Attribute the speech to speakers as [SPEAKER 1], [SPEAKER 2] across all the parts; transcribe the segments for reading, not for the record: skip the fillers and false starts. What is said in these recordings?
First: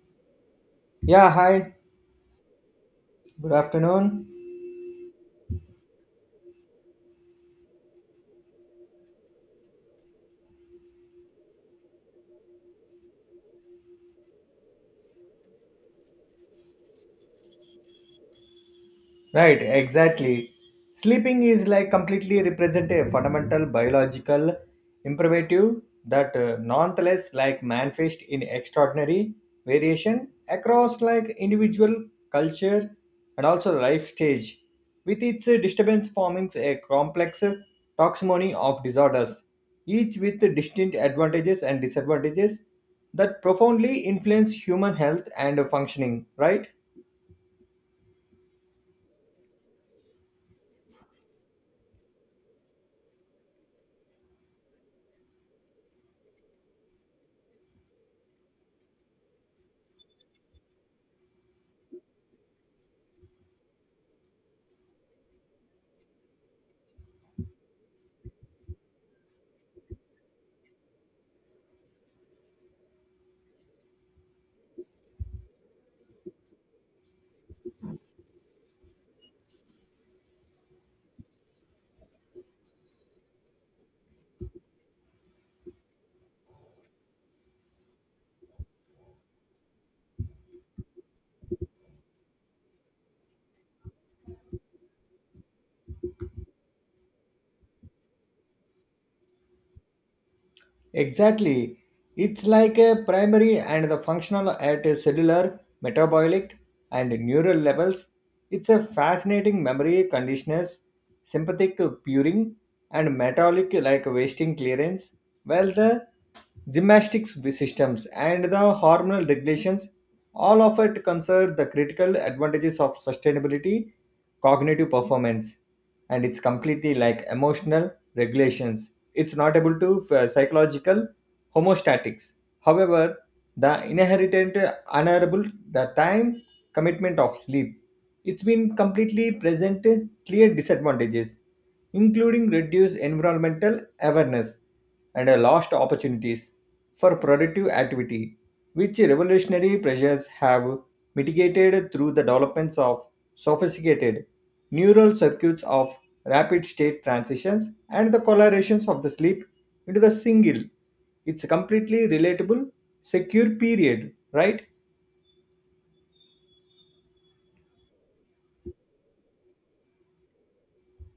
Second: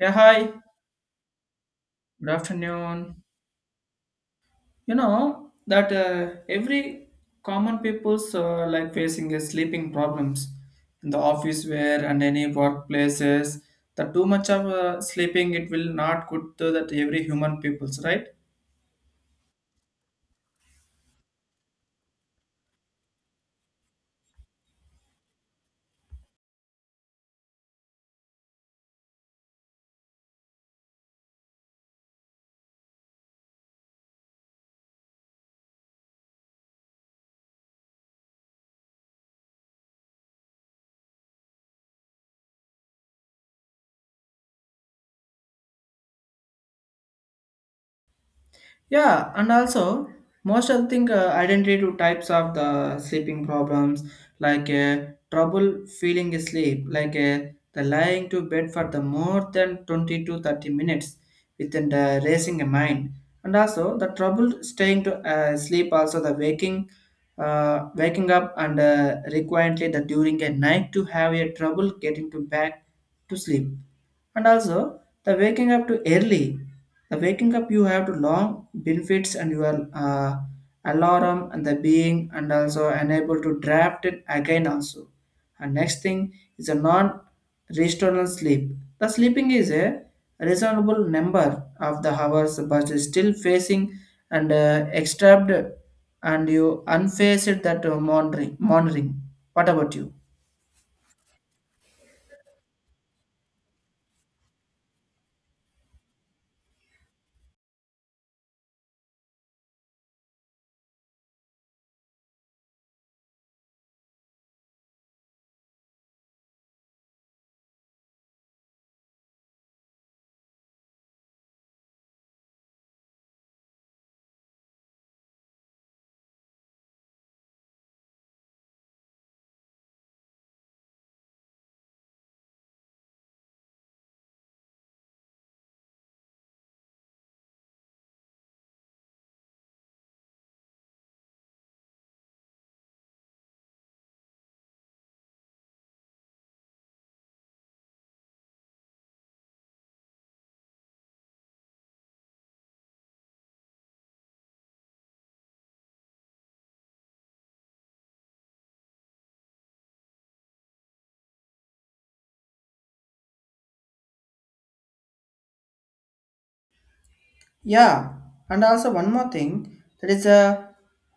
[SPEAKER 1] Yeah, hi.
[SPEAKER 2] Yeah, hi.
[SPEAKER 1] Good afternoon.
[SPEAKER 2] Good afternoon.
[SPEAKER 1] You know that every common people's like facing a sleeping problems in the office where and any workplaces. The too much of sleeping it will not good to that every human people's right.
[SPEAKER 2] Right, exactly. Sleeping is like completely represent a fundamental biological imperative that nonetheless like manifest in extraordinary variation across like individual culture and also life stage with its disturbance forming a complex taxonomy of disorders each with distinct advantages and disadvantages that profoundly influence human health and functioning, right.
[SPEAKER 1] Yeah, and also most of the thing identity to types of the sleeping problems like trouble feeling sleep, like the lying to bed for the more than 20 to 30 minutes within the racing a mind, and also the trouble staying to sleep, also the waking, waking up and requiredly the during a night to have a trouble getting to back to sleep and also the waking up to early the waking up you have to long benefits and your alarm and the being and also unable to draft it again also and next thing is a non restorative sleep the sleeping is a reasonable number of the hours but is still facing and extract and you unfaced that monitoring what about you?
[SPEAKER 2] Exactly. It's like a primary and the functional at a cellular, metabolic, and neural levels. It's a fascinating memory conditioners, sympathetic puring, and metabolic like wasting clearance. Well, the gymnastics systems and the hormonal regulations, all of it concern the critical advantages of sustainability, cognitive performance, and it's completely like emotional regulations, it's not able to psychological homostatics. However, the inherent honorable the time commitment of sleep. It's been completely present clear disadvantages, including reduced environmental awareness and a lost opportunities for productive activity, which revolutionary pressures have mitigated through the developments of sophisticated neural circuits of rapid state transitions, and the colorations of the sleep into the single. It's a completely relatable, secure period, right?
[SPEAKER 1] Yeah, and also one more thing, that is a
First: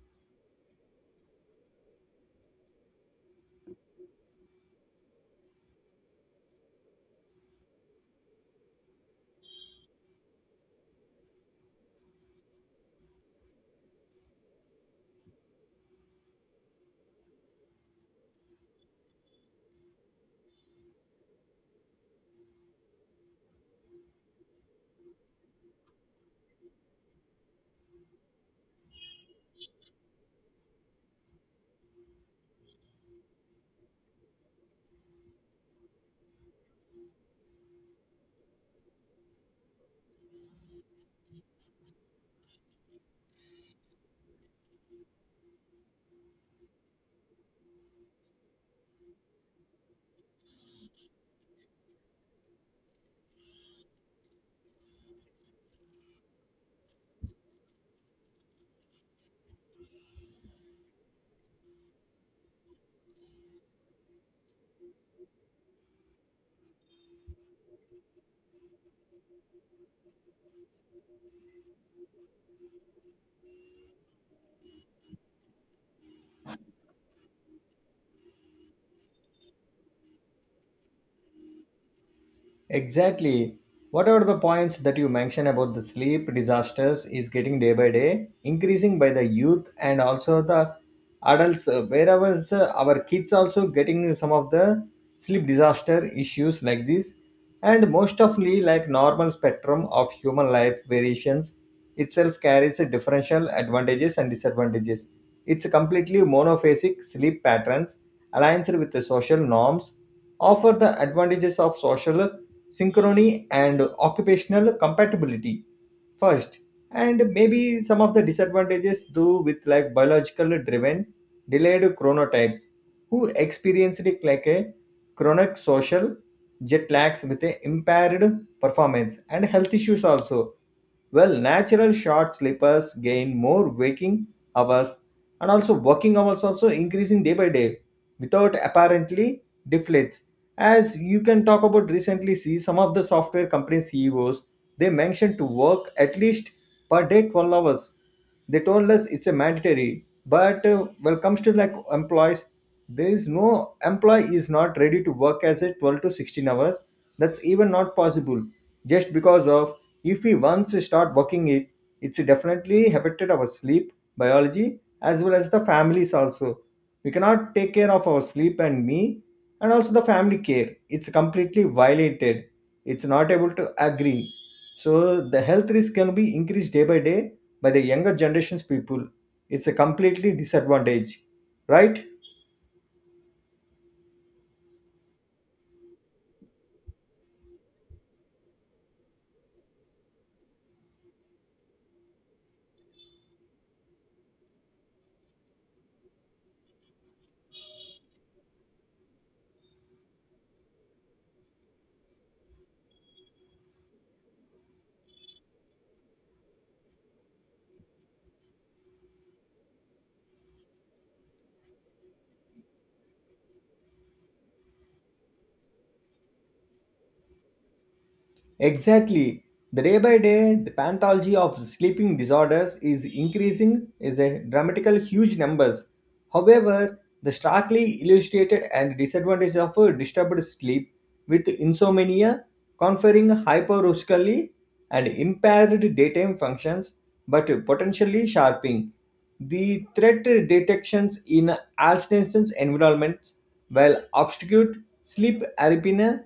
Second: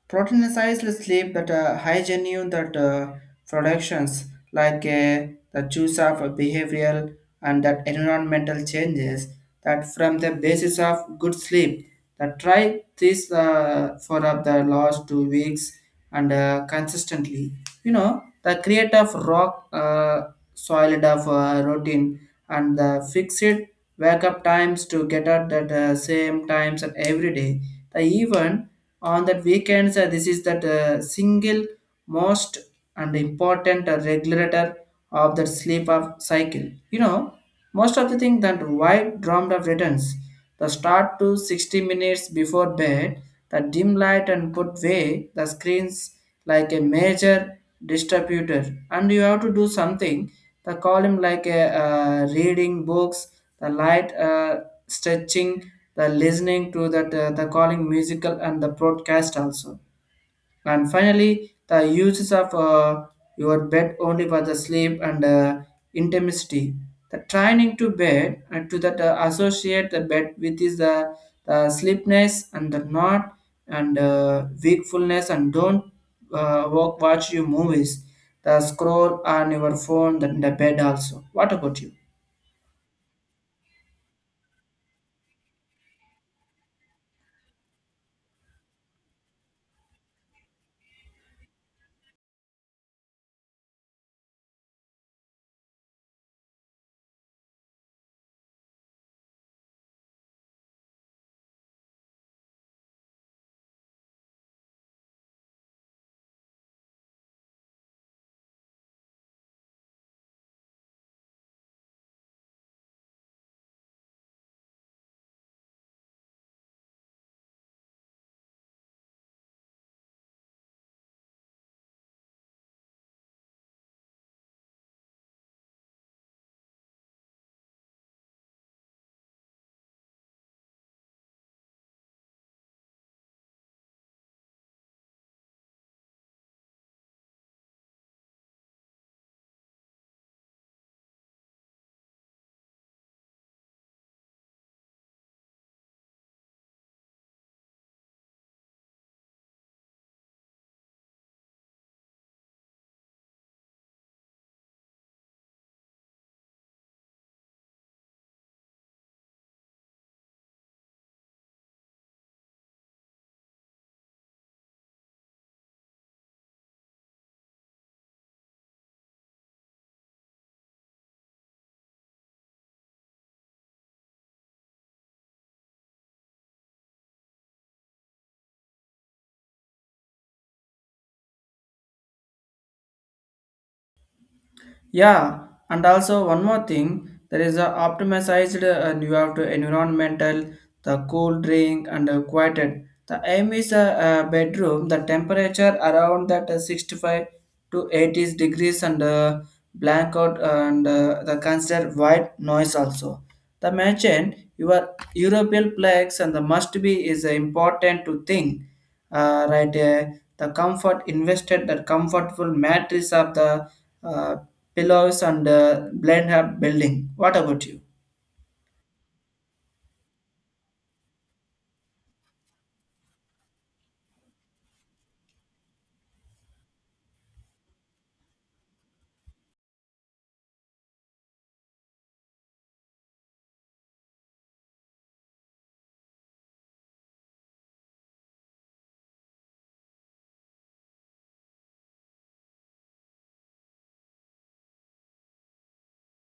[SPEAKER 1] proteinized sleep that high genuine that productions like the choice of a behavioral and that environmental changes that from the basis of good sleep that try this for the last 2 weeks and consistently you know the create of rock solid of routine and the fix it wake up times to get up at the same times at every day. The even on that weekends, this is that single most and important regulator of the sleep of cycle. You know, most of the thing that why dreamed of returns. The start to 60 minutes before bed, the dim light and put away the screens like a major distributor. And you have to do something. The column like a reading books, the light stretching, the listening to that the calling musical and the broadcast also. And finally, the uses of your bed only for the sleep and intimacy. The training to bed and to that associate the bed with is the sleepness and the not and wakefulness and don't walk, watch your movies, the scroll on your phone, the bed also. What about you?
[SPEAKER 2] Exactly. What are the points that you mentioned about the sleep disasters is getting day by day increasing by the youth and also the adults, wherever our kids also getting some of the sleep disaster issues like this, and most ofly like normal spectrum of human life variations itself carries a differential advantages and disadvantages. It's a completely monophasic sleep patterns aligns with the social norms offer the advantages of social synchrony and occupational compatibility first, and maybe some of the disadvantages do with like biological driven delayed chronotypes who experienced like a chronic social jet lags with a impaired performance and health issues also. Well, natural short sleepers gain more waking hours, and also working hours also increasing day by day without apparently deflates, as you can talk about recently see some of the software company CEOs. They mentioned to work at least per day 12 hours. They told us it's a mandatory, but when it comes to like employees, there is no employee is not ready to work as a 12 to 16 hours. That's even not possible, just because of if we once start working it, it's definitely affected our sleep biology as well as the families also. We cannot take care of our sleep and me, and also the family care it's completely violated. It's not able to agree. So the health risk can be increased day by day by the younger generations people. It's a completely disadvantage, right?
[SPEAKER 1] Yeah, and also one more thing, there is a optimized and you have to environmental, the cool drink and quieted. The aim is a bedroom, the temperature around that 65 to 80 degrees and blackout and the consider white noise also. The mention your European plagues and the must be is important to think. Right, the comfort invested, the comfortable mattress of the uh, pillows and blend up building. What about you?
[SPEAKER 2] Exactly. The day by day, the pathology of sleeping disorders is increasing is a dramatical huge numbers. However, the starkly illustrated and disadvantage of a disturbed sleep with insomnia conferring hyperoscally and impaired daytime functions, but potentially sharpening the threat detections in Alzheimer's environments, while obscured sleep apnea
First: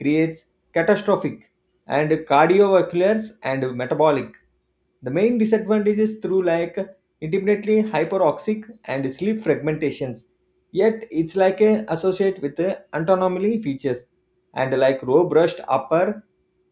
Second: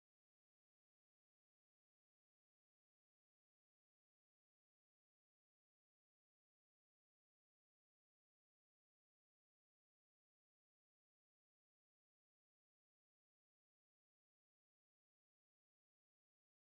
[SPEAKER 2] creates catastrophic and cardiovasculars and metabolic the main disadvantages through like intermittently hyperoxic and sleep fragmentations, yet it's like a associate with the autonomy features and like row brushed upper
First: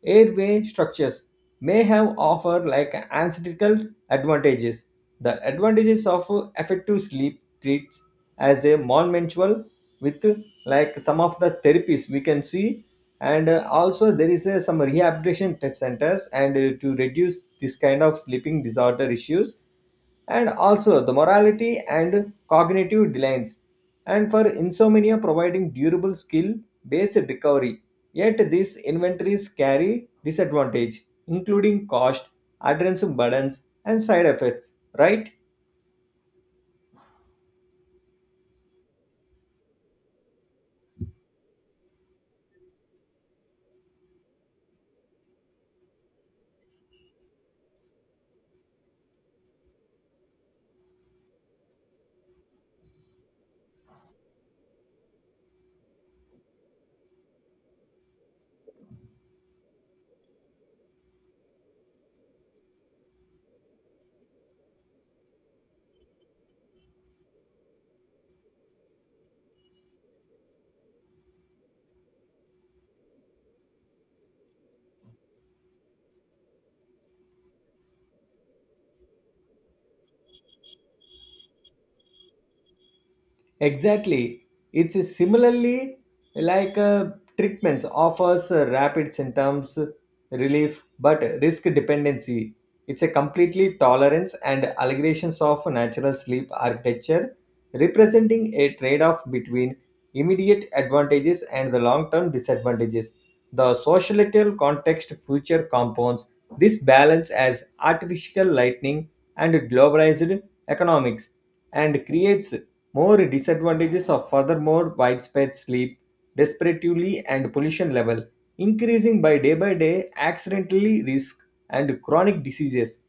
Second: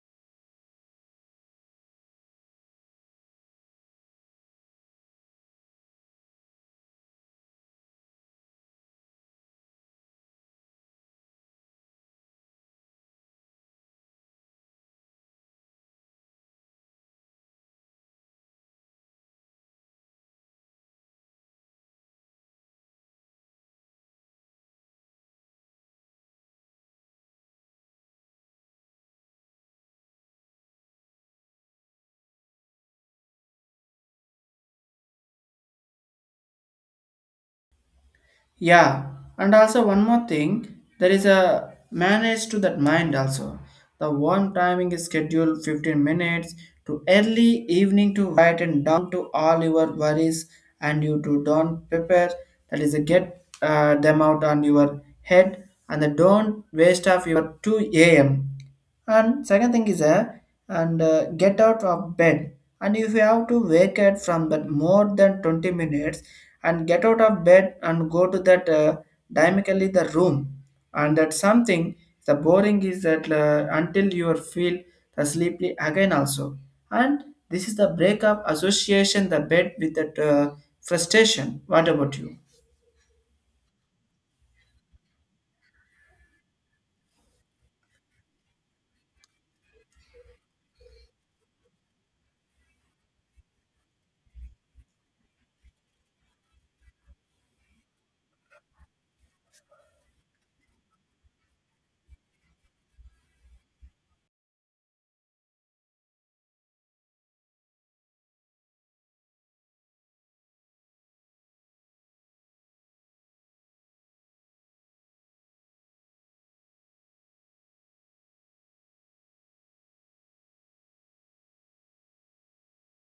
[SPEAKER 2] airway structures may have offer like ancestral advantages. The advantages of effective sleep treats as a monumental with like some of the therapies we can see, and also there is some rehabilitation test centers and to reduce this kind of sleeping disorder issues, and also the morality and cognitive delays and for insomnia providing durable skill based recovery, yet these inventories carry disadvantage including cost, adherence burdens and side effects, right.
[SPEAKER 1] Yeah, and also one more thing, there is a manage to that mind also. The one timing is scheduled 15 minutes to early evening to write and down to all your worries and you to don't prepare. That is a get them out on your head and the don't waste of your 2 a.m. And second thing is a and get out of bed. And if you have to wake up from that more than 20 minutes and get out of bed and go to that dynamically the room and that something the boring is that until you feel the sleepy again also and this is the breakup association the bed with that frustration. What about you?
[SPEAKER 2] Exactly. It's similarly like treatments offers rapid symptoms relief but risk dependency. It's a completely tolerance and allegations of natural sleep architecture representing a trade-off between immediate advantages and the long-term disadvantages. The societal context future compounds this balance as artificial lightning and globalized economics and creates more disadvantages are furthermore widespread sleep, disparately and pollution level, increasing by day accidentally risk and chronic diseases,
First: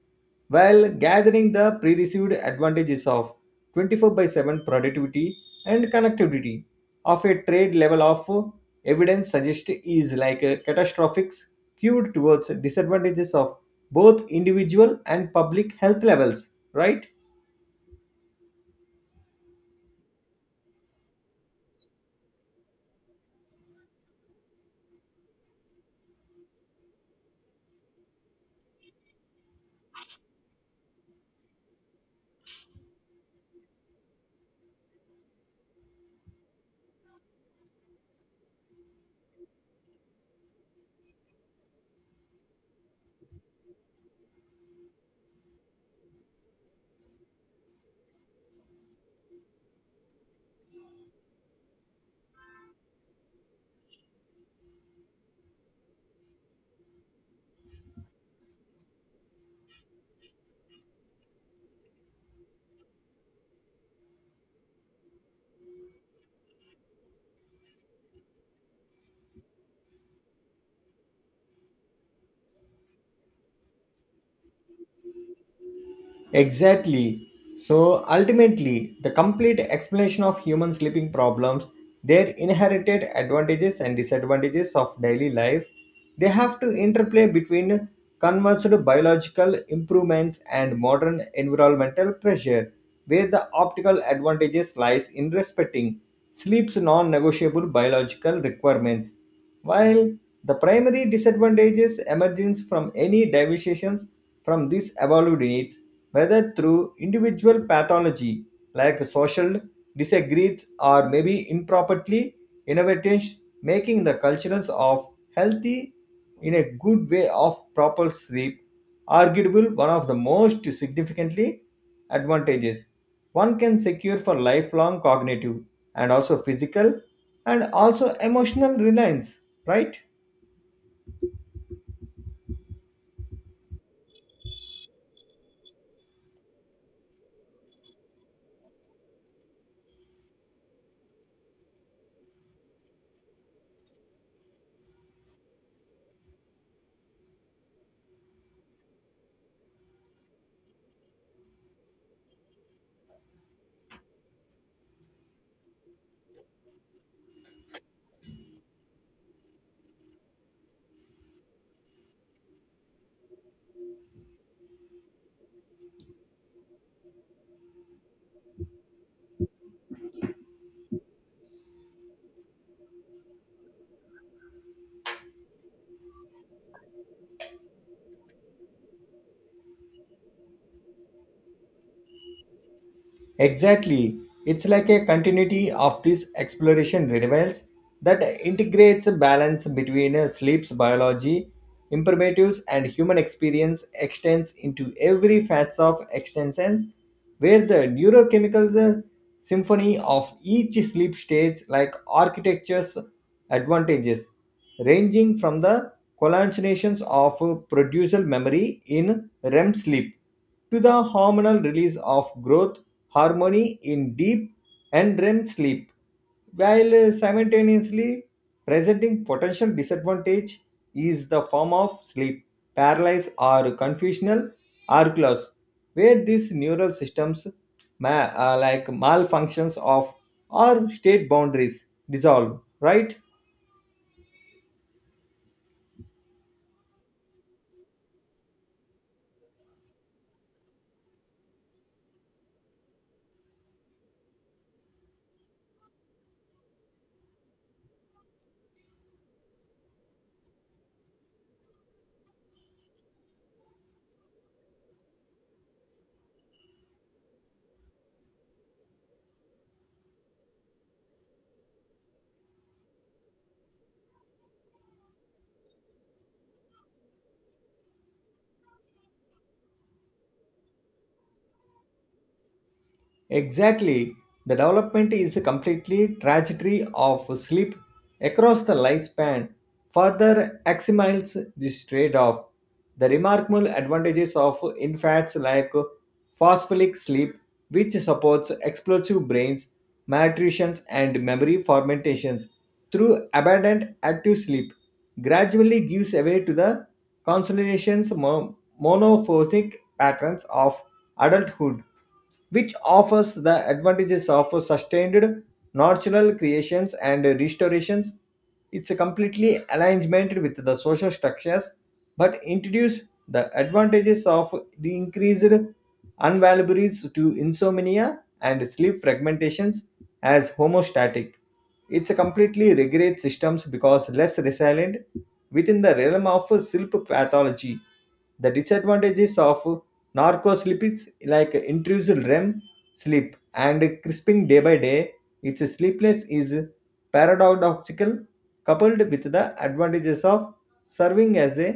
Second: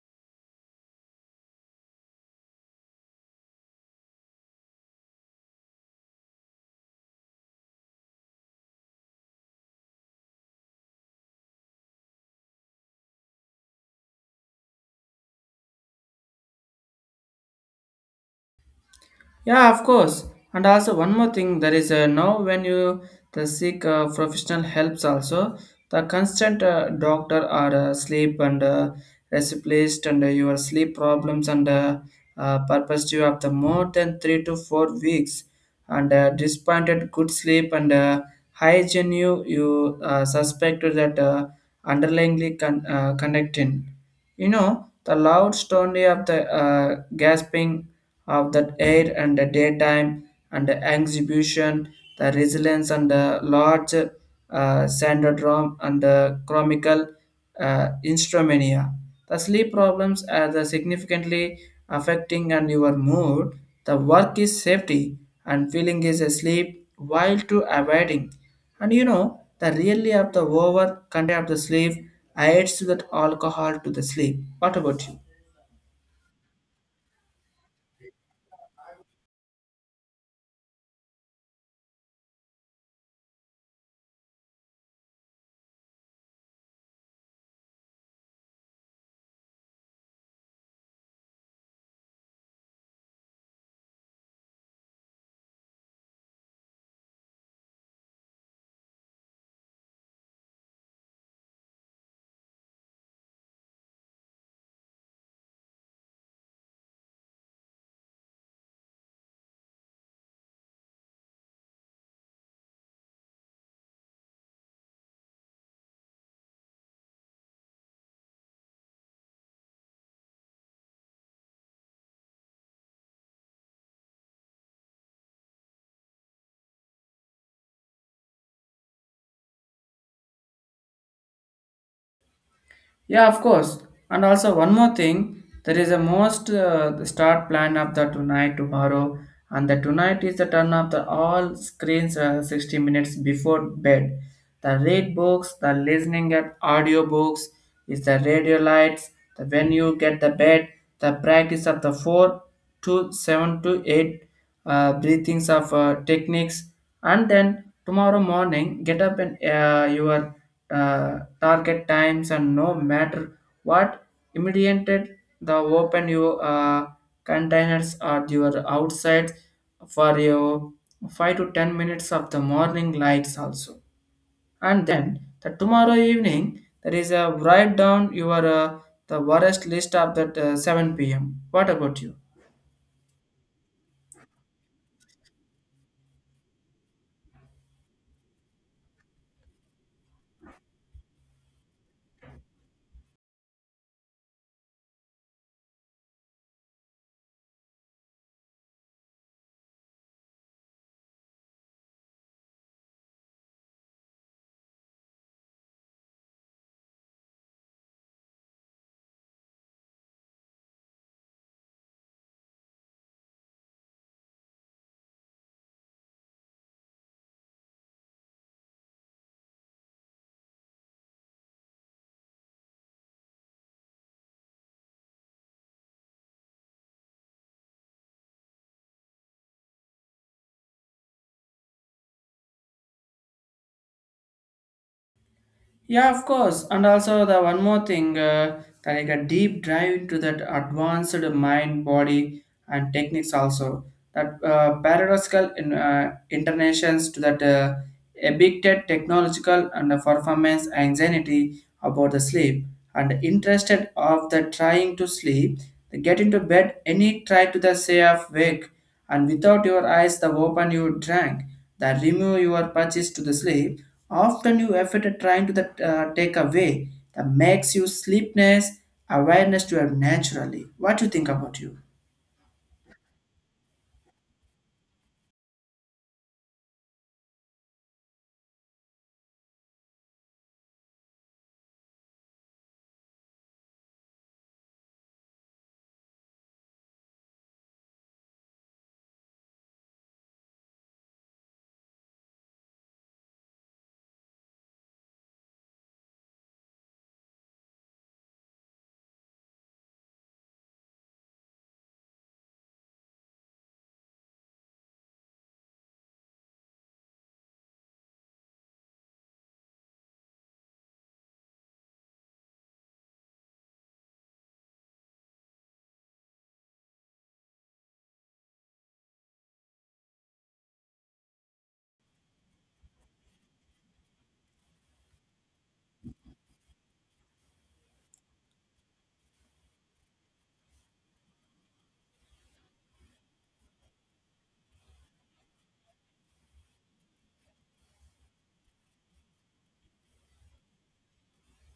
[SPEAKER 2] while gathering the pre-received advantages of 24 by 7 productivity and connectivity of a trade level of evidence suggest is like a catastrophic skewed towards disadvantages of both individual and public health levels, right?
[SPEAKER 1] Yeah, of course. And also one more thing, there is a now when you the seek professional helps also the constant doctor or sleep and replaced and your sleep problems and purpose due after more than 3 to 4 weeks and disappointed good sleep and high genuine you suspect that underlyingly connecting. You know, the loud story of the gasping of the air and the daytime and the exhibition, the resilience and the large syndrome and the chronicle insomnia. The sleep problems are the significantly affecting and your mood. The work is safety and feeling is asleep while to avoiding. And you know the really of the over content of the sleep aids to that alcohol to the sleep. What about you?
[SPEAKER 2] Exactly. So ultimately, the complete explanation of human sleeping problems, their inherited advantages and disadvantages of daily life, they have to interplay between conversed biological improvements and modern environmental pressure, where the optical advantages lies in respecting sleep's non-negotiable biological requirements, while the primary disadvantages emerges from any deviations from these evolved needs, whether through individual pathology like social disagrees or maybe improperly innovations, making the cultures of healthy in a good way of proper sleep, arguable one of the most significantly advantages one can secure for lifelong cognitive and also physical and also emotional reliance, right?
[SPEAKER 1] Yeah, of course. And also one more thing, there is a most the start plan of the tonight tomorrow, and the tonight is the turn of the all screens 60 minutes before bed. The read books, the listening at audio books, is the radio lights. The when you get the bed, the practice of the four to seven to eight breathings of techniques and then tomorrow morning get up and your target times and no matter what immediated the open your containers or your outside for your 5 to 10 minutes of the morning lights also and then the tomorrow evening there is a write down your the worst list of that 7 p.m. What about you?
[SPEAKER 2] Exactly. It's like a continuity of this exploration revels that integrates a balance between sleep's biology, imperatives, and human experience extends into every facets of extensions, where the neurochemical symphony of each sleep stage like architecture's advantages, ranging from the hallucinations of producer memory in REM sleep to the hormonal release of growth harmony in deep and REM sleep, while simultaneously presenting potential disadvantage is the form of sleep paralysis or confusional arcloss, where these neural systems like malfunctions of or state boundaries dissolve, right?
[SPEAKER 1] Yeah, of course. And also the one more thing, like a deep dive into that advanced mind, body, and techniques also that paradoxical in internations to that addicted technological and performance anxiety about the sleep and interested of the trying to sleep they get into bed any try to the say of wake and without your eyes the open you drank that remove your purchase to the sleep often you effort at trying to take away that makes you sleepness awareness to have naturally. What do you think about you?
[SPEAKER 2] Exactly. The development is a completely trajectory of sleep across the lifespan. Further axiomiles this trade-off. The remarkable advantages of infants like phospholic sleep, which supports explosive brains, malnutrition, and memory fermentations through abundant active sleep, gradually gives way to the consolidation's mo- monophonic patterns of adulthood, which offers the advantages of sustained natural creations and restorations. It's a completely alignment with the social structures, but introduce the advantages of the increased unvaluables to insomnia and sleep fragmentations as homostatic. It's a completely regrade systems because less resilient within the realm of sleep pathology. The disadvantages of Narcoslipids like intrusive REM sleep and crisping day by day, its sleepless is paradoxical coupled with the advantages of serving as a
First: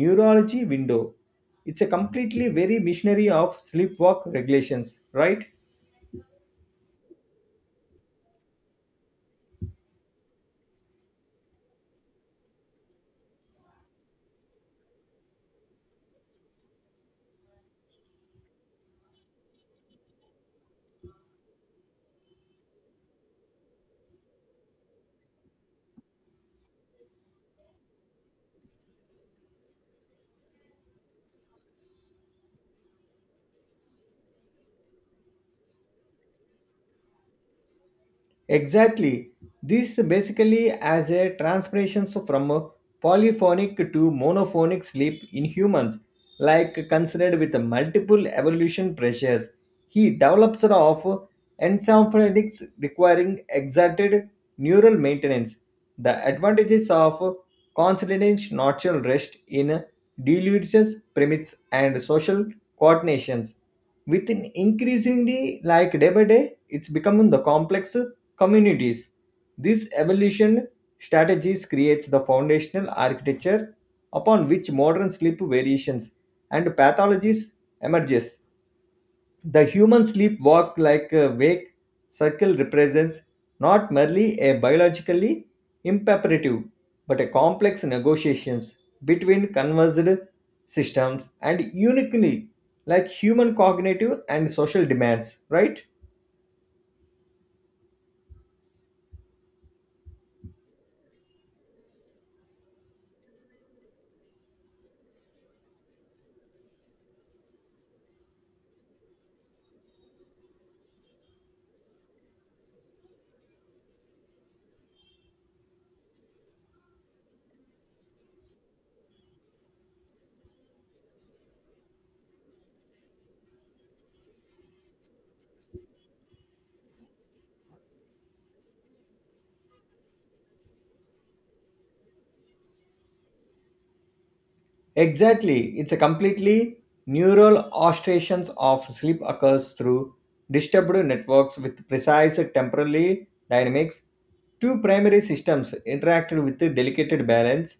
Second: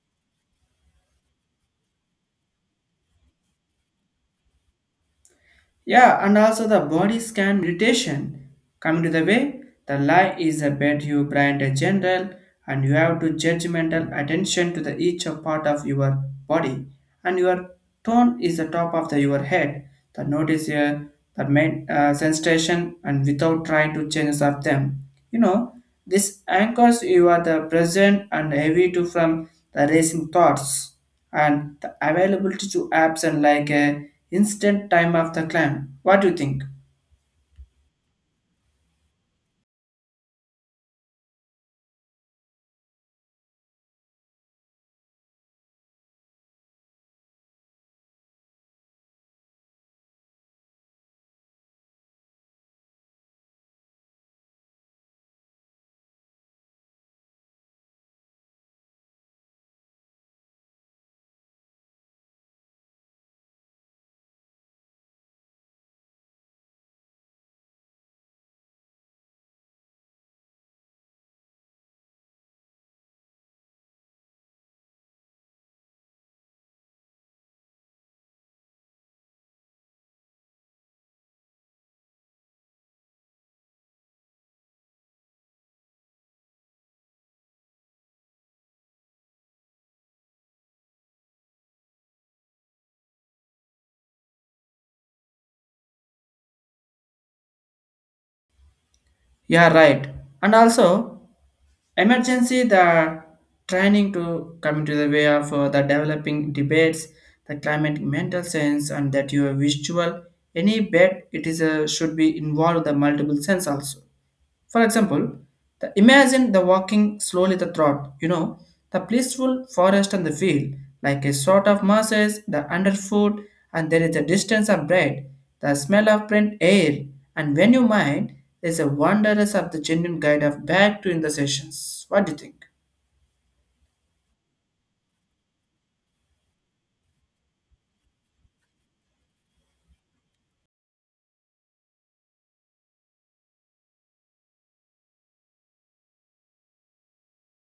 [SPEAKER 2] neurology window. It's a completely very missionary of sleep walk regulations, right?
[SPEAKER 1] Yeah, and also the body scan meditation. Coming to the way, the lie is a bed you blind a general and you have to judgmental attention to the each of part of your body and your tone is the top of your head. The notice here the main sensation and without trying to change of them. You know, this anchors you are the present and heavy to from the racing thoughts and the availability to apps and like a instant time of the climb. What do you think?
[SPEAKER 2] Exactly. This basically as a transpiration from a polyphonic to monophonic sleep in humans, like considered with multiple evolution pressures. He develops of encephalitics requiring exerted neural maintenance. The advantages of constant natural rest in delusions, permits and social coordinations. Within increasingly like day by day, it's becoming the complex communities. This evolution strategies creates the foundational architecture upon which modern sleep variations and pathologies emerges. The human sleep walk like a wake circle represents not merely a biologically imperative but a complex negotiations between converged systems and uniquely like human cognitive and social demands, right?
[SPEAKER 1] Yeah, right. And also, emergency the training to come to the way of the developing debates, the climate mental sense, and that your visual any bet it is a should be involved the multiple sense also. For example, the imagine the walking slowly the throat, you know, the blissful forest and the field, like a sort of masses, the underfoot, and there is a distance of bread, the smell of print air, and when you mind, there's a wanderers of the genuine guide of back to in the sessions. What do you think?
[SPEAKER 2] Exactly. It's a completely neural oscillations of sleep occurs through disturbed networks with precise temporal dynamics. Two primary systems interact with the delicate balance,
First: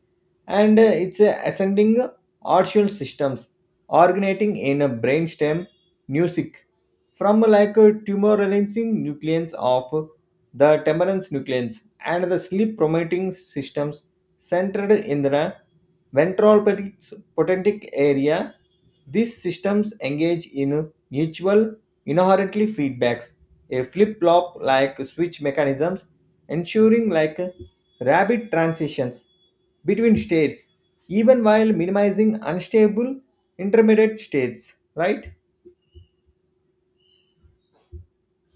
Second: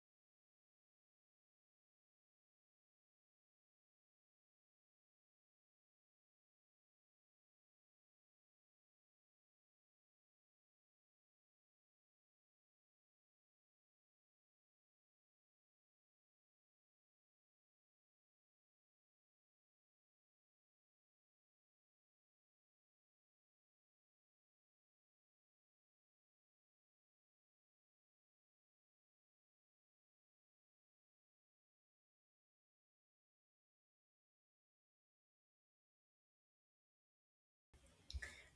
[SPEAKER 2] and it's a ascending artial systems originating in a brainstem music from like a tumor-releasing nucleons of the temperance nucleons, and the sleep-promoting systems centered in the ventral potentic area. These systems engage in mutual inherently feedbacks, a flip-flop like switch mechanisms, ensuring like rapid transitions between states, even while minimizing unstable intermediate states, right?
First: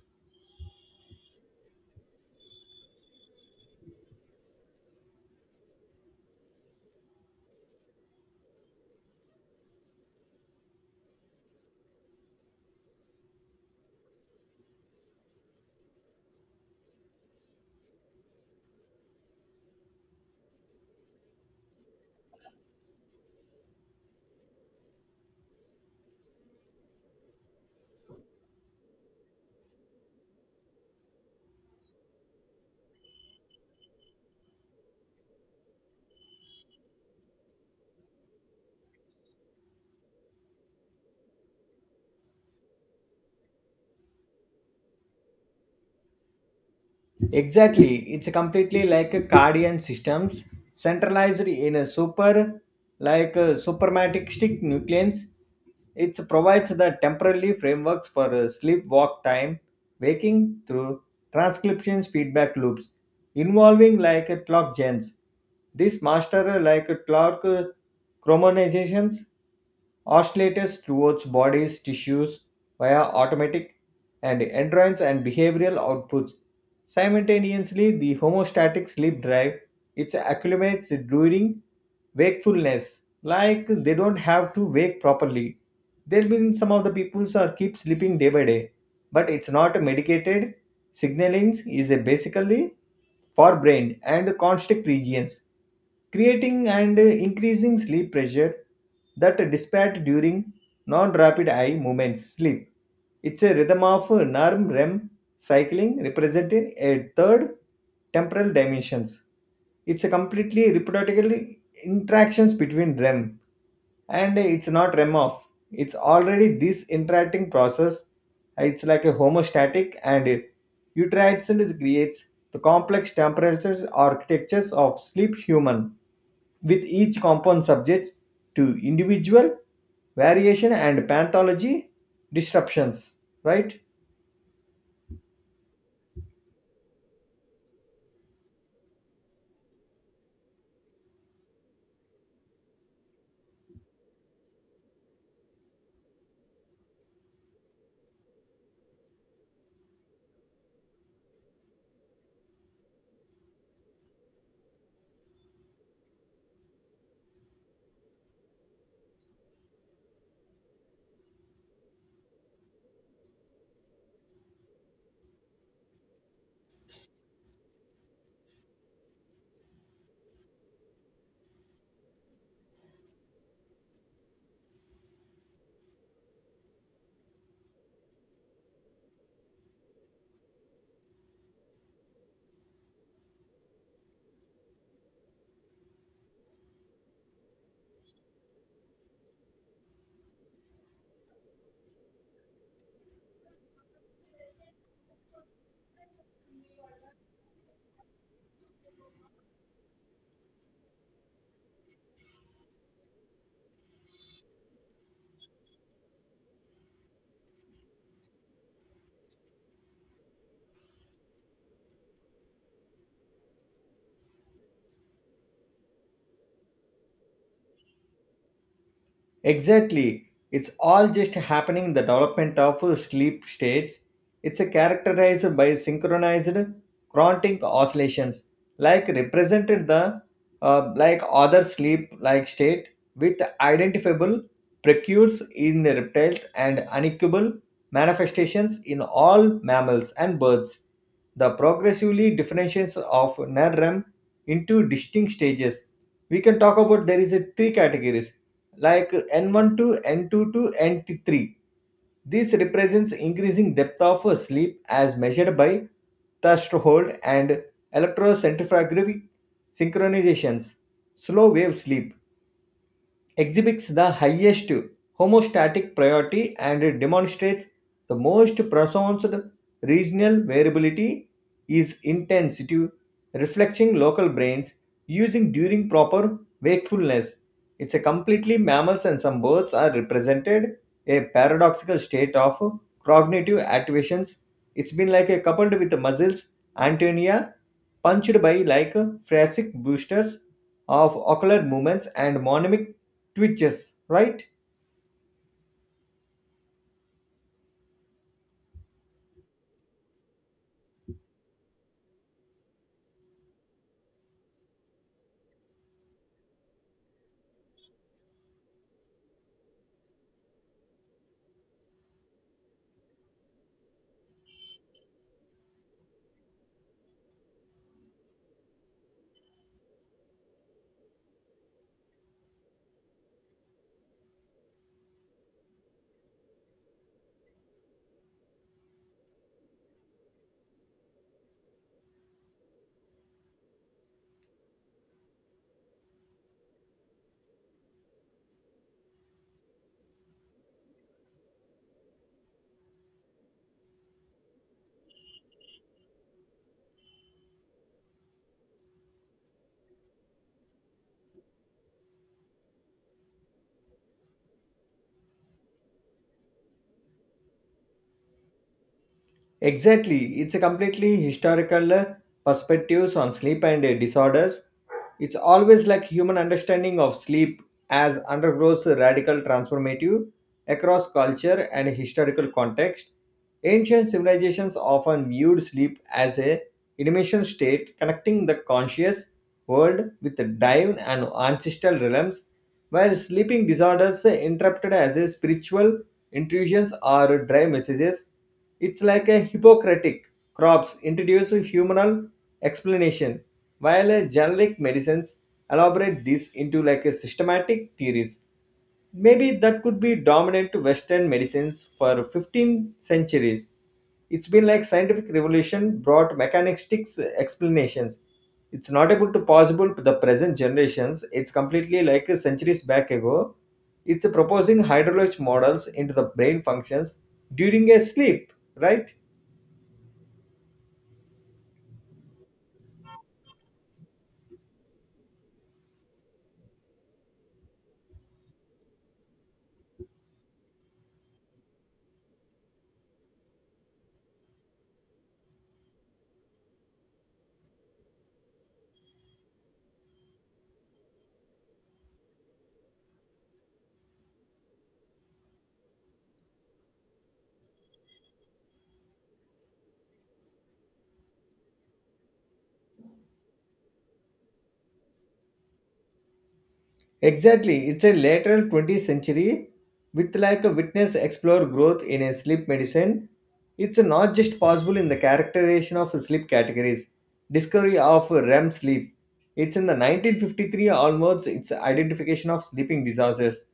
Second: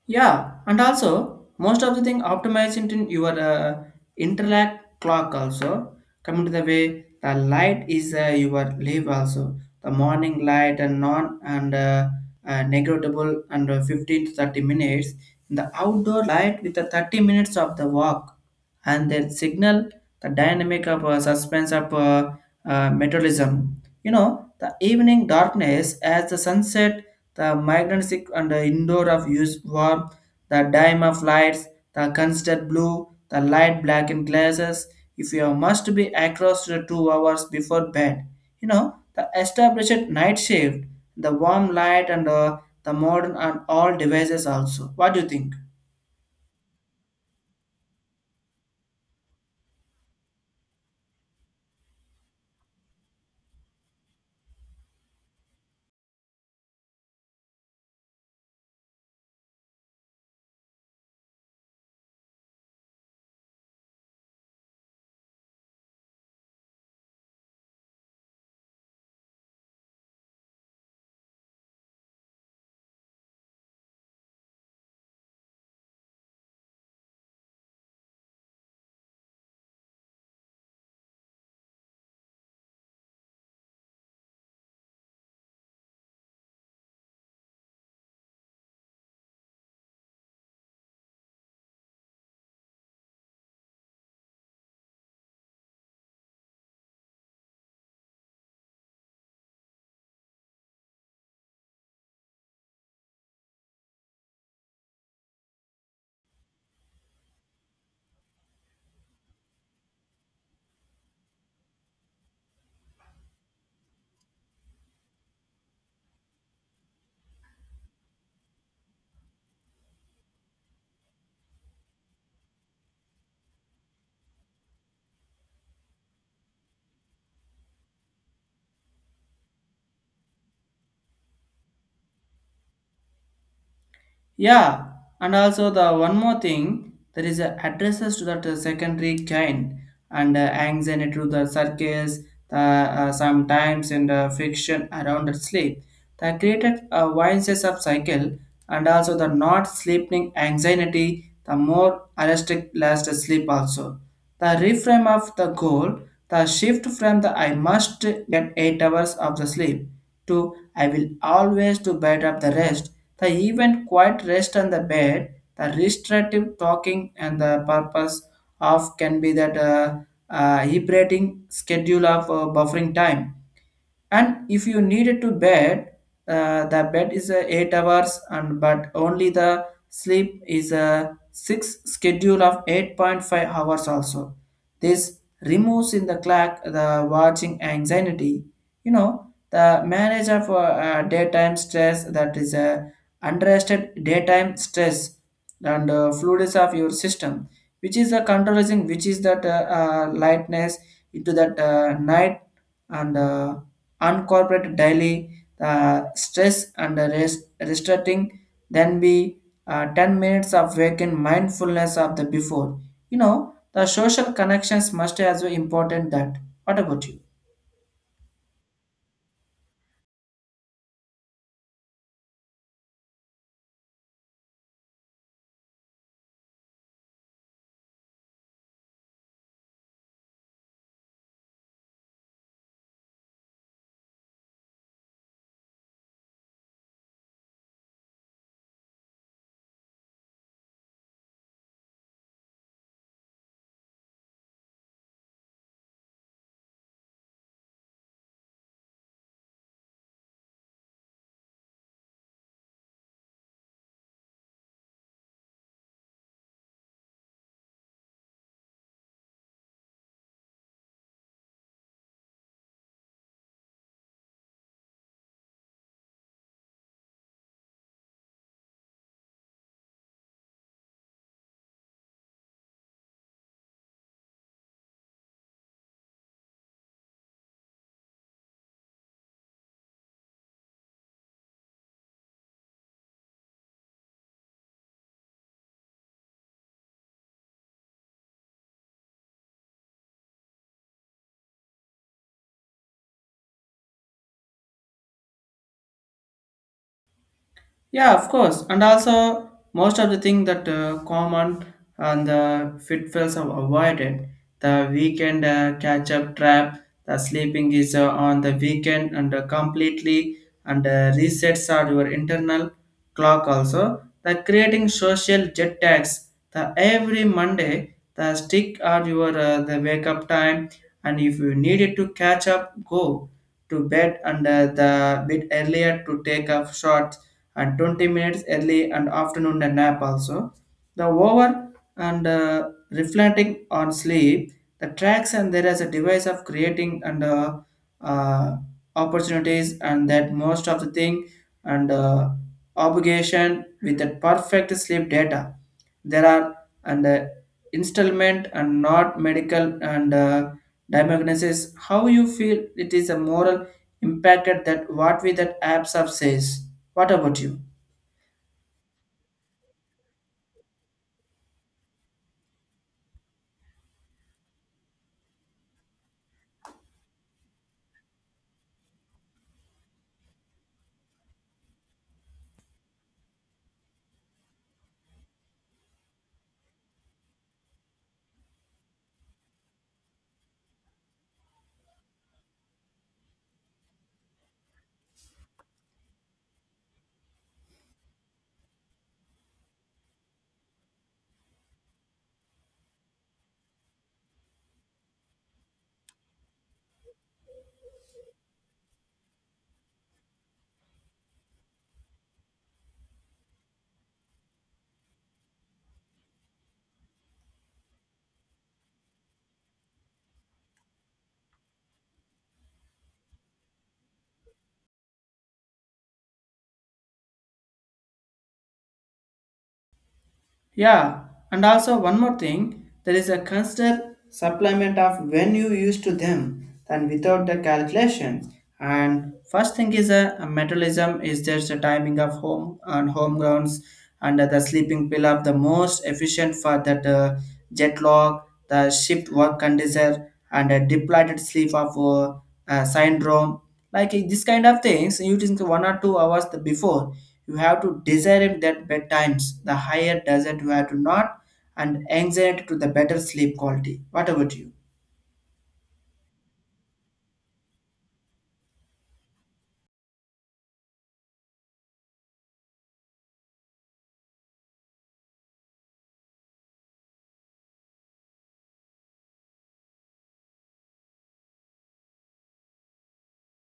[SPEAKER 1] Yeah, and also most of the thing optimized into your interact clock also coming to the way the light is your leave also the morning light and non and negligible and 15 to 30 minutes the outdoor light with the 30 minutes of the walk and then signal the dynamic of suspense of metabolism. You know, the evening darkness as the sunset, the magnetic and the indoor of use warm, the dime of lights, the constant blue, the light black in glasses. If you must be across the 2 hours before bed, you know, the established night shift, the warm light and the modern and all devices also. What do you think?
[SPEAKER 2] Exactly. It's a completely like a Cardian systems centralized in a super like a supermatic nucleons. It provides the temporary frameworks for sleep walk time, waking through transcription feedback loops involving like a clock gens. This master like a clock chromonizations oscillators throughout bodies tissues via automatic and endurance and behavioral outputs. Simultaneously, the homostatic sleep drive it acclimates during wakefulness, like they don't have to wake properly. There been some of the people are keep sleeping day by day, but it's not medicated. Signaling is a basically for brain and constrict regions, creating and increasing sleep pressure that dissipate during non-rapid eye movements sleep. It's a rhythm of NREM. REM Cycling represented a third temporal dimensions. It's a completely reproducible interactions between REM and it's not REM off. It's already this interacting process. It's like a homostatic and uterine creates the complex temperatures architectures of sleep human with each compound subject to individual variation and pathology disruptions, right.
[SPEAKER 1] Yeah, and also the one more thing, there is a addresses to that secondary kind and anxiety to the circus, the sometimes in the fiction around the sleep. They created a vicious of cycle and also the not sleeping anxiety, the more arrested last sleep also. The reframe of the goal, the shift from the I must get 8 hours of the sleep to I will always do better of the rest the event quiet rest on the bed, the restorative talking and the purpose of can be that liberating schedule of buffering time and if you needed to bed the bed is 8 hours and but only the sleep is a 6 schedule of 8.5 hours also this removes in the clock the watching anxiety you know the manage of daytime stress that is a underestimated daytime stress and fluids of your system which is the controlling which is that lightness into that night and unincorporated daily stress and rest, restricting then be 10 minutes of waking mindfulness of the before you know the social connections must as well important that what about you?
[SPEAKER 2] Exactly. It's all just happening in the development of sleep states. It's characterized by synchronized chrontic oscillations, like represented the like other sleep-like state with identifiable precursors in the reptiles and unequivocal manifestations in all mammals and birds. The progressively differentiations of NREM into distinct stages. We can talk about there is a three categories like N1 to N2 to N3. This represents increasing depth of sleep as measured by threshold and electrocentrifugal synchronizations, slow wave sleep exhibits the highest homeostatic priority and demonstrates the most pronounced regional variability is intensity reflecting local brains using during proper wakefulness. It's a completely mammals and some birds are represented a paradoxical state of cognitive activations. It's been like a coupled with the muscles antennae punched by like thoracic boosters of ocular movements and mnemonic twitches, right?
[SPEAKER 1] Yeah, of course. And also, most of the thing that common and the pitfalls are avoided. The weekend catch up trap, the sleeping is on the weekend and completely and resets are your internal clock also. The creating social jet tags, the every Monday, the stick are your the wake up time and if you needed to catch up, go to bed and the bit earlier to take a short and 20 minutes early and afternoon and nap also. The over and reflecting on sleep, the tracks and there is a device of creating and uh, opportunities and that most of the thing and obligation with the perfect sleep data. There are and installment and not medical and diagnosis. How you feel it is a moral impacted that what we that apps of says. What about you?
[SPEAKER 2] Exactly. It's a completely historical perspectives on sleep and disorders. It's always like human understanding of sleep as undergoes a radical transformative across culture and historical context. Ancient civilizations often viewed sleep as a intermission state connecting the conscious world with the divine and ancestral realms, while sleeping disorders interpreted as a spiritual intrusions or dry messages. It's like a Hippocratic crops introduce a humoral explanation, while a generic medicines elaborate this into like a systematic theories. Maybe that could be dominant to Western medicines for 15 centuries. It's been like scientific revolution brought mechanistic explanations. It's not able to possible to the present generations. It's completely like centuries back ago. It's proposing hydrologic models into the brain functions during a sleep, right?
[SPEAKER 1] Yeah, and also one more thing, there is a constant supplement of when you use to them than without the calculation. And first thing is a metabolism is just a timing of home and home grounds and the sleeping pill of the most efficient for that jet lag, the shift work condition and a depleted sleep of syndrome like this kind of things you think 1 or 2 hours the before you have to desire it that bedtimes the higher doesn't you have to not and anxiety to the better sleep quality. What about you?
[SPEAKER 2] Exactly, it's a lateral 20th century with like a witness explore growth in a sleep medicine. It's not just possible in the characterization of sleep categories, discovery of REM sleep. It's in the 1953 almost its identification of sleeping disorders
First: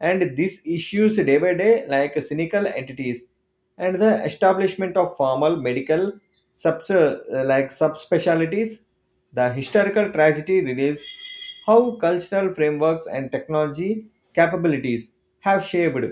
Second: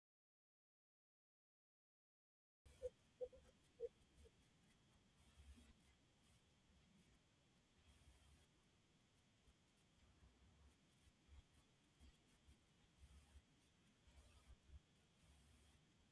[SPEAKER 2] and these issues day by day like cynical entities and the establishment of formal medical like subspecialties, the historical tragedy reveals how cultural frameworks and technology capabilities have shaped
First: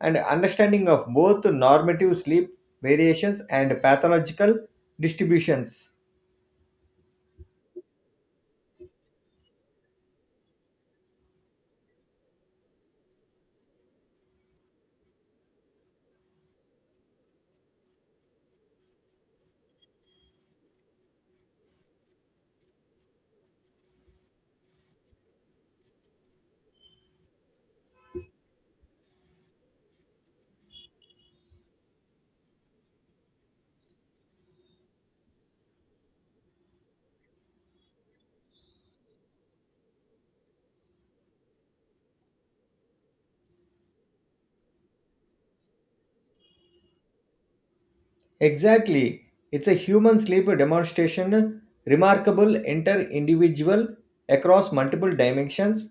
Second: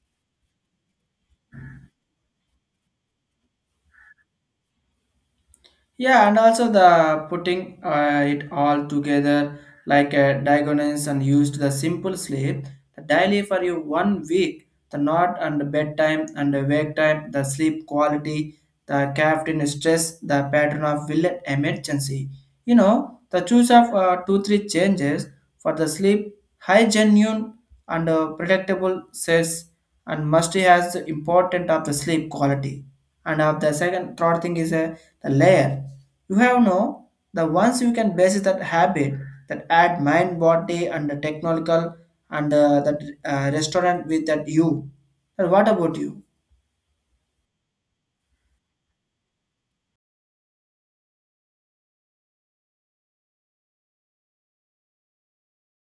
[SPEAKER 2] and understanding of both normative sleep variations and pathological distributions.
[SPEAKER 1] Yeah, and also the putting it all together like a diagonals and used the simple sleep, the daily for you 1 week, the not and bedtime and the wake time, the sleep quality, the caffeine stress, the pattern of will emergency. You know, the choose of 2 3 changes for the sleep, high genuine and predictable says and must has the important of the sleep quality and of the second third thing is the layer you have no the ones you can basis that habit that add mind body and the technological and that restaurant with that you and what about you?
[SPEAKER 2] Exactly. It's a human sleep demonstration, remarkable inter individual across multiple dimensions,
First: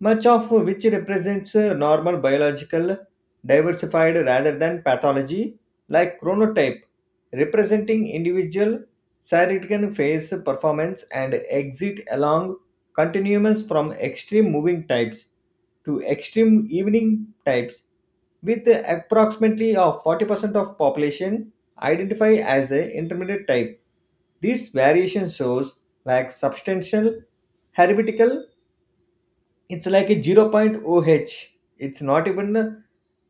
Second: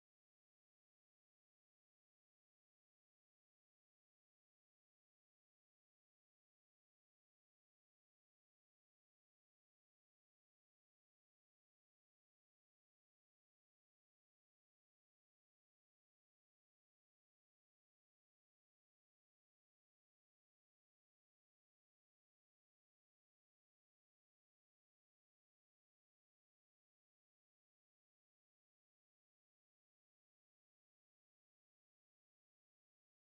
[SPEAKER 2] much of which represents normal biological diversified rather than pathology, like chronotype, representing individual circadian phase performance and exit along continuums from extreme moving types to extreme evening types with approximately of 40% of population identify as a intermediate type. This variation shows like substantial heretical it's like a 0.0 h. It's not even a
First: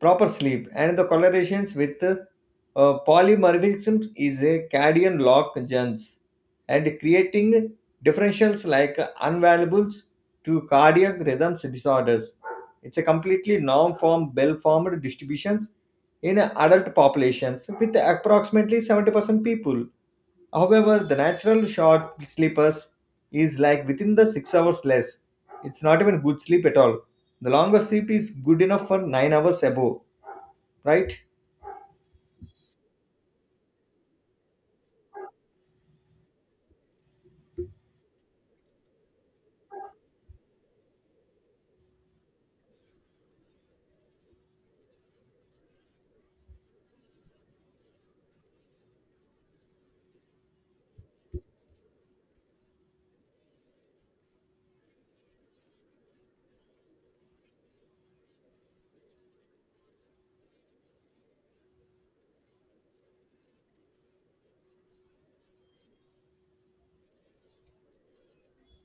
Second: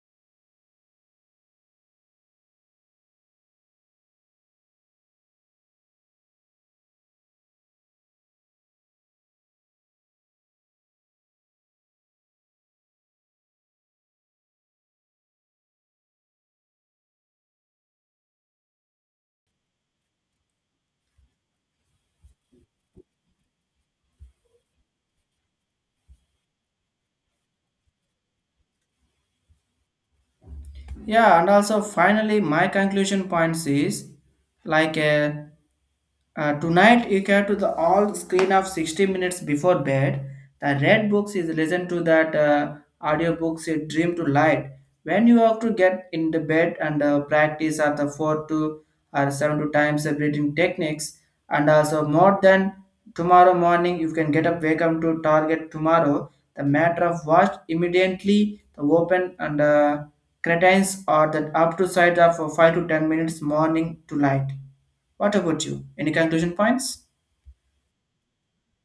[SPEAKER 2] proper sleep and the colorations with polymorphisms is a cadian lock gens and creating differentials like unvaluables to cardiac rhythms disorders. It's a completely non-form well-formed distributions in adult populations with approximately 70% people. However, the natural short sleepers is like within the 6 hours less. It's not even good sleep at all. The longer sleep is good enough for 9 hours above, right?
[SPEAKER 1] Yeah, and also finally my conclusion points is like tonight you can to the all screen of 60 minutes before bed. The red books is listen to that audio books dream to light. When you have to get in the bed and practice at the four to or seven to times the breathing techniques and also more than tomorrow morning you can get up wake up to target tomorrow. The matter of watch immediately the open and cretins or that up to side of 5 to 10 minutes morning to light. What about you? Any conclusion points?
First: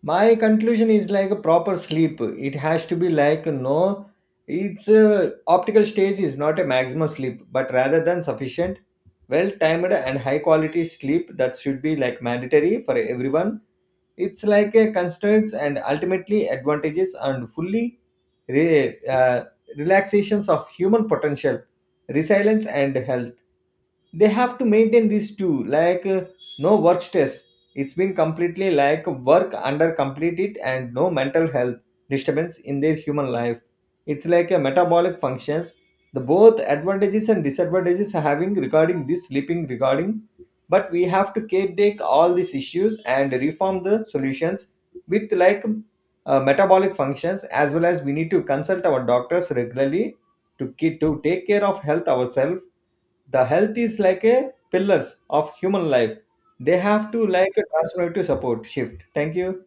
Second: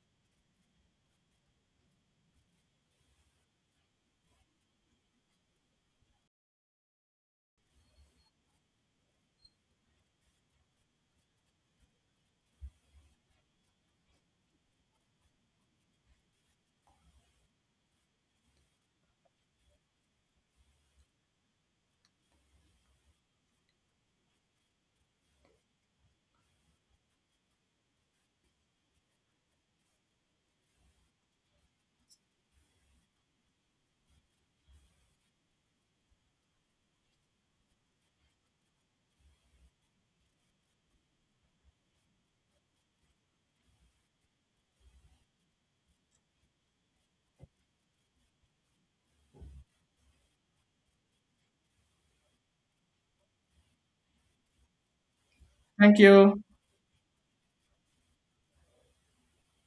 [SPEAKER 2] My conclusion is like a proper sleep it has to be like no it's a optical stage is not a maximum sleep but rather than sufficient well timed and high quality sleep that should be like mandatory for everyone. It's like a constraints and ultimately advantages and fully re- uh, relaxations of human potential resilience and health. They have to maintain these two like no work stress. It's been completely like work under complete it and no mental health disturbance in their human life. It's like a metabolic functions. The both advantages and disadvantages are having regarding this sleeping regarding, but we have to take all these issues and reform the solutions with like metabolic functions as well as we need to consult our doctors regularly to to take care of health ourselves. The health is like a pillars of human
[SPEAKER 1] Thank
[SPEAKER 2] life.
[SPEAKER 1] you.
[SPEAKER 2] They have to like a transformative support shift. Thank you.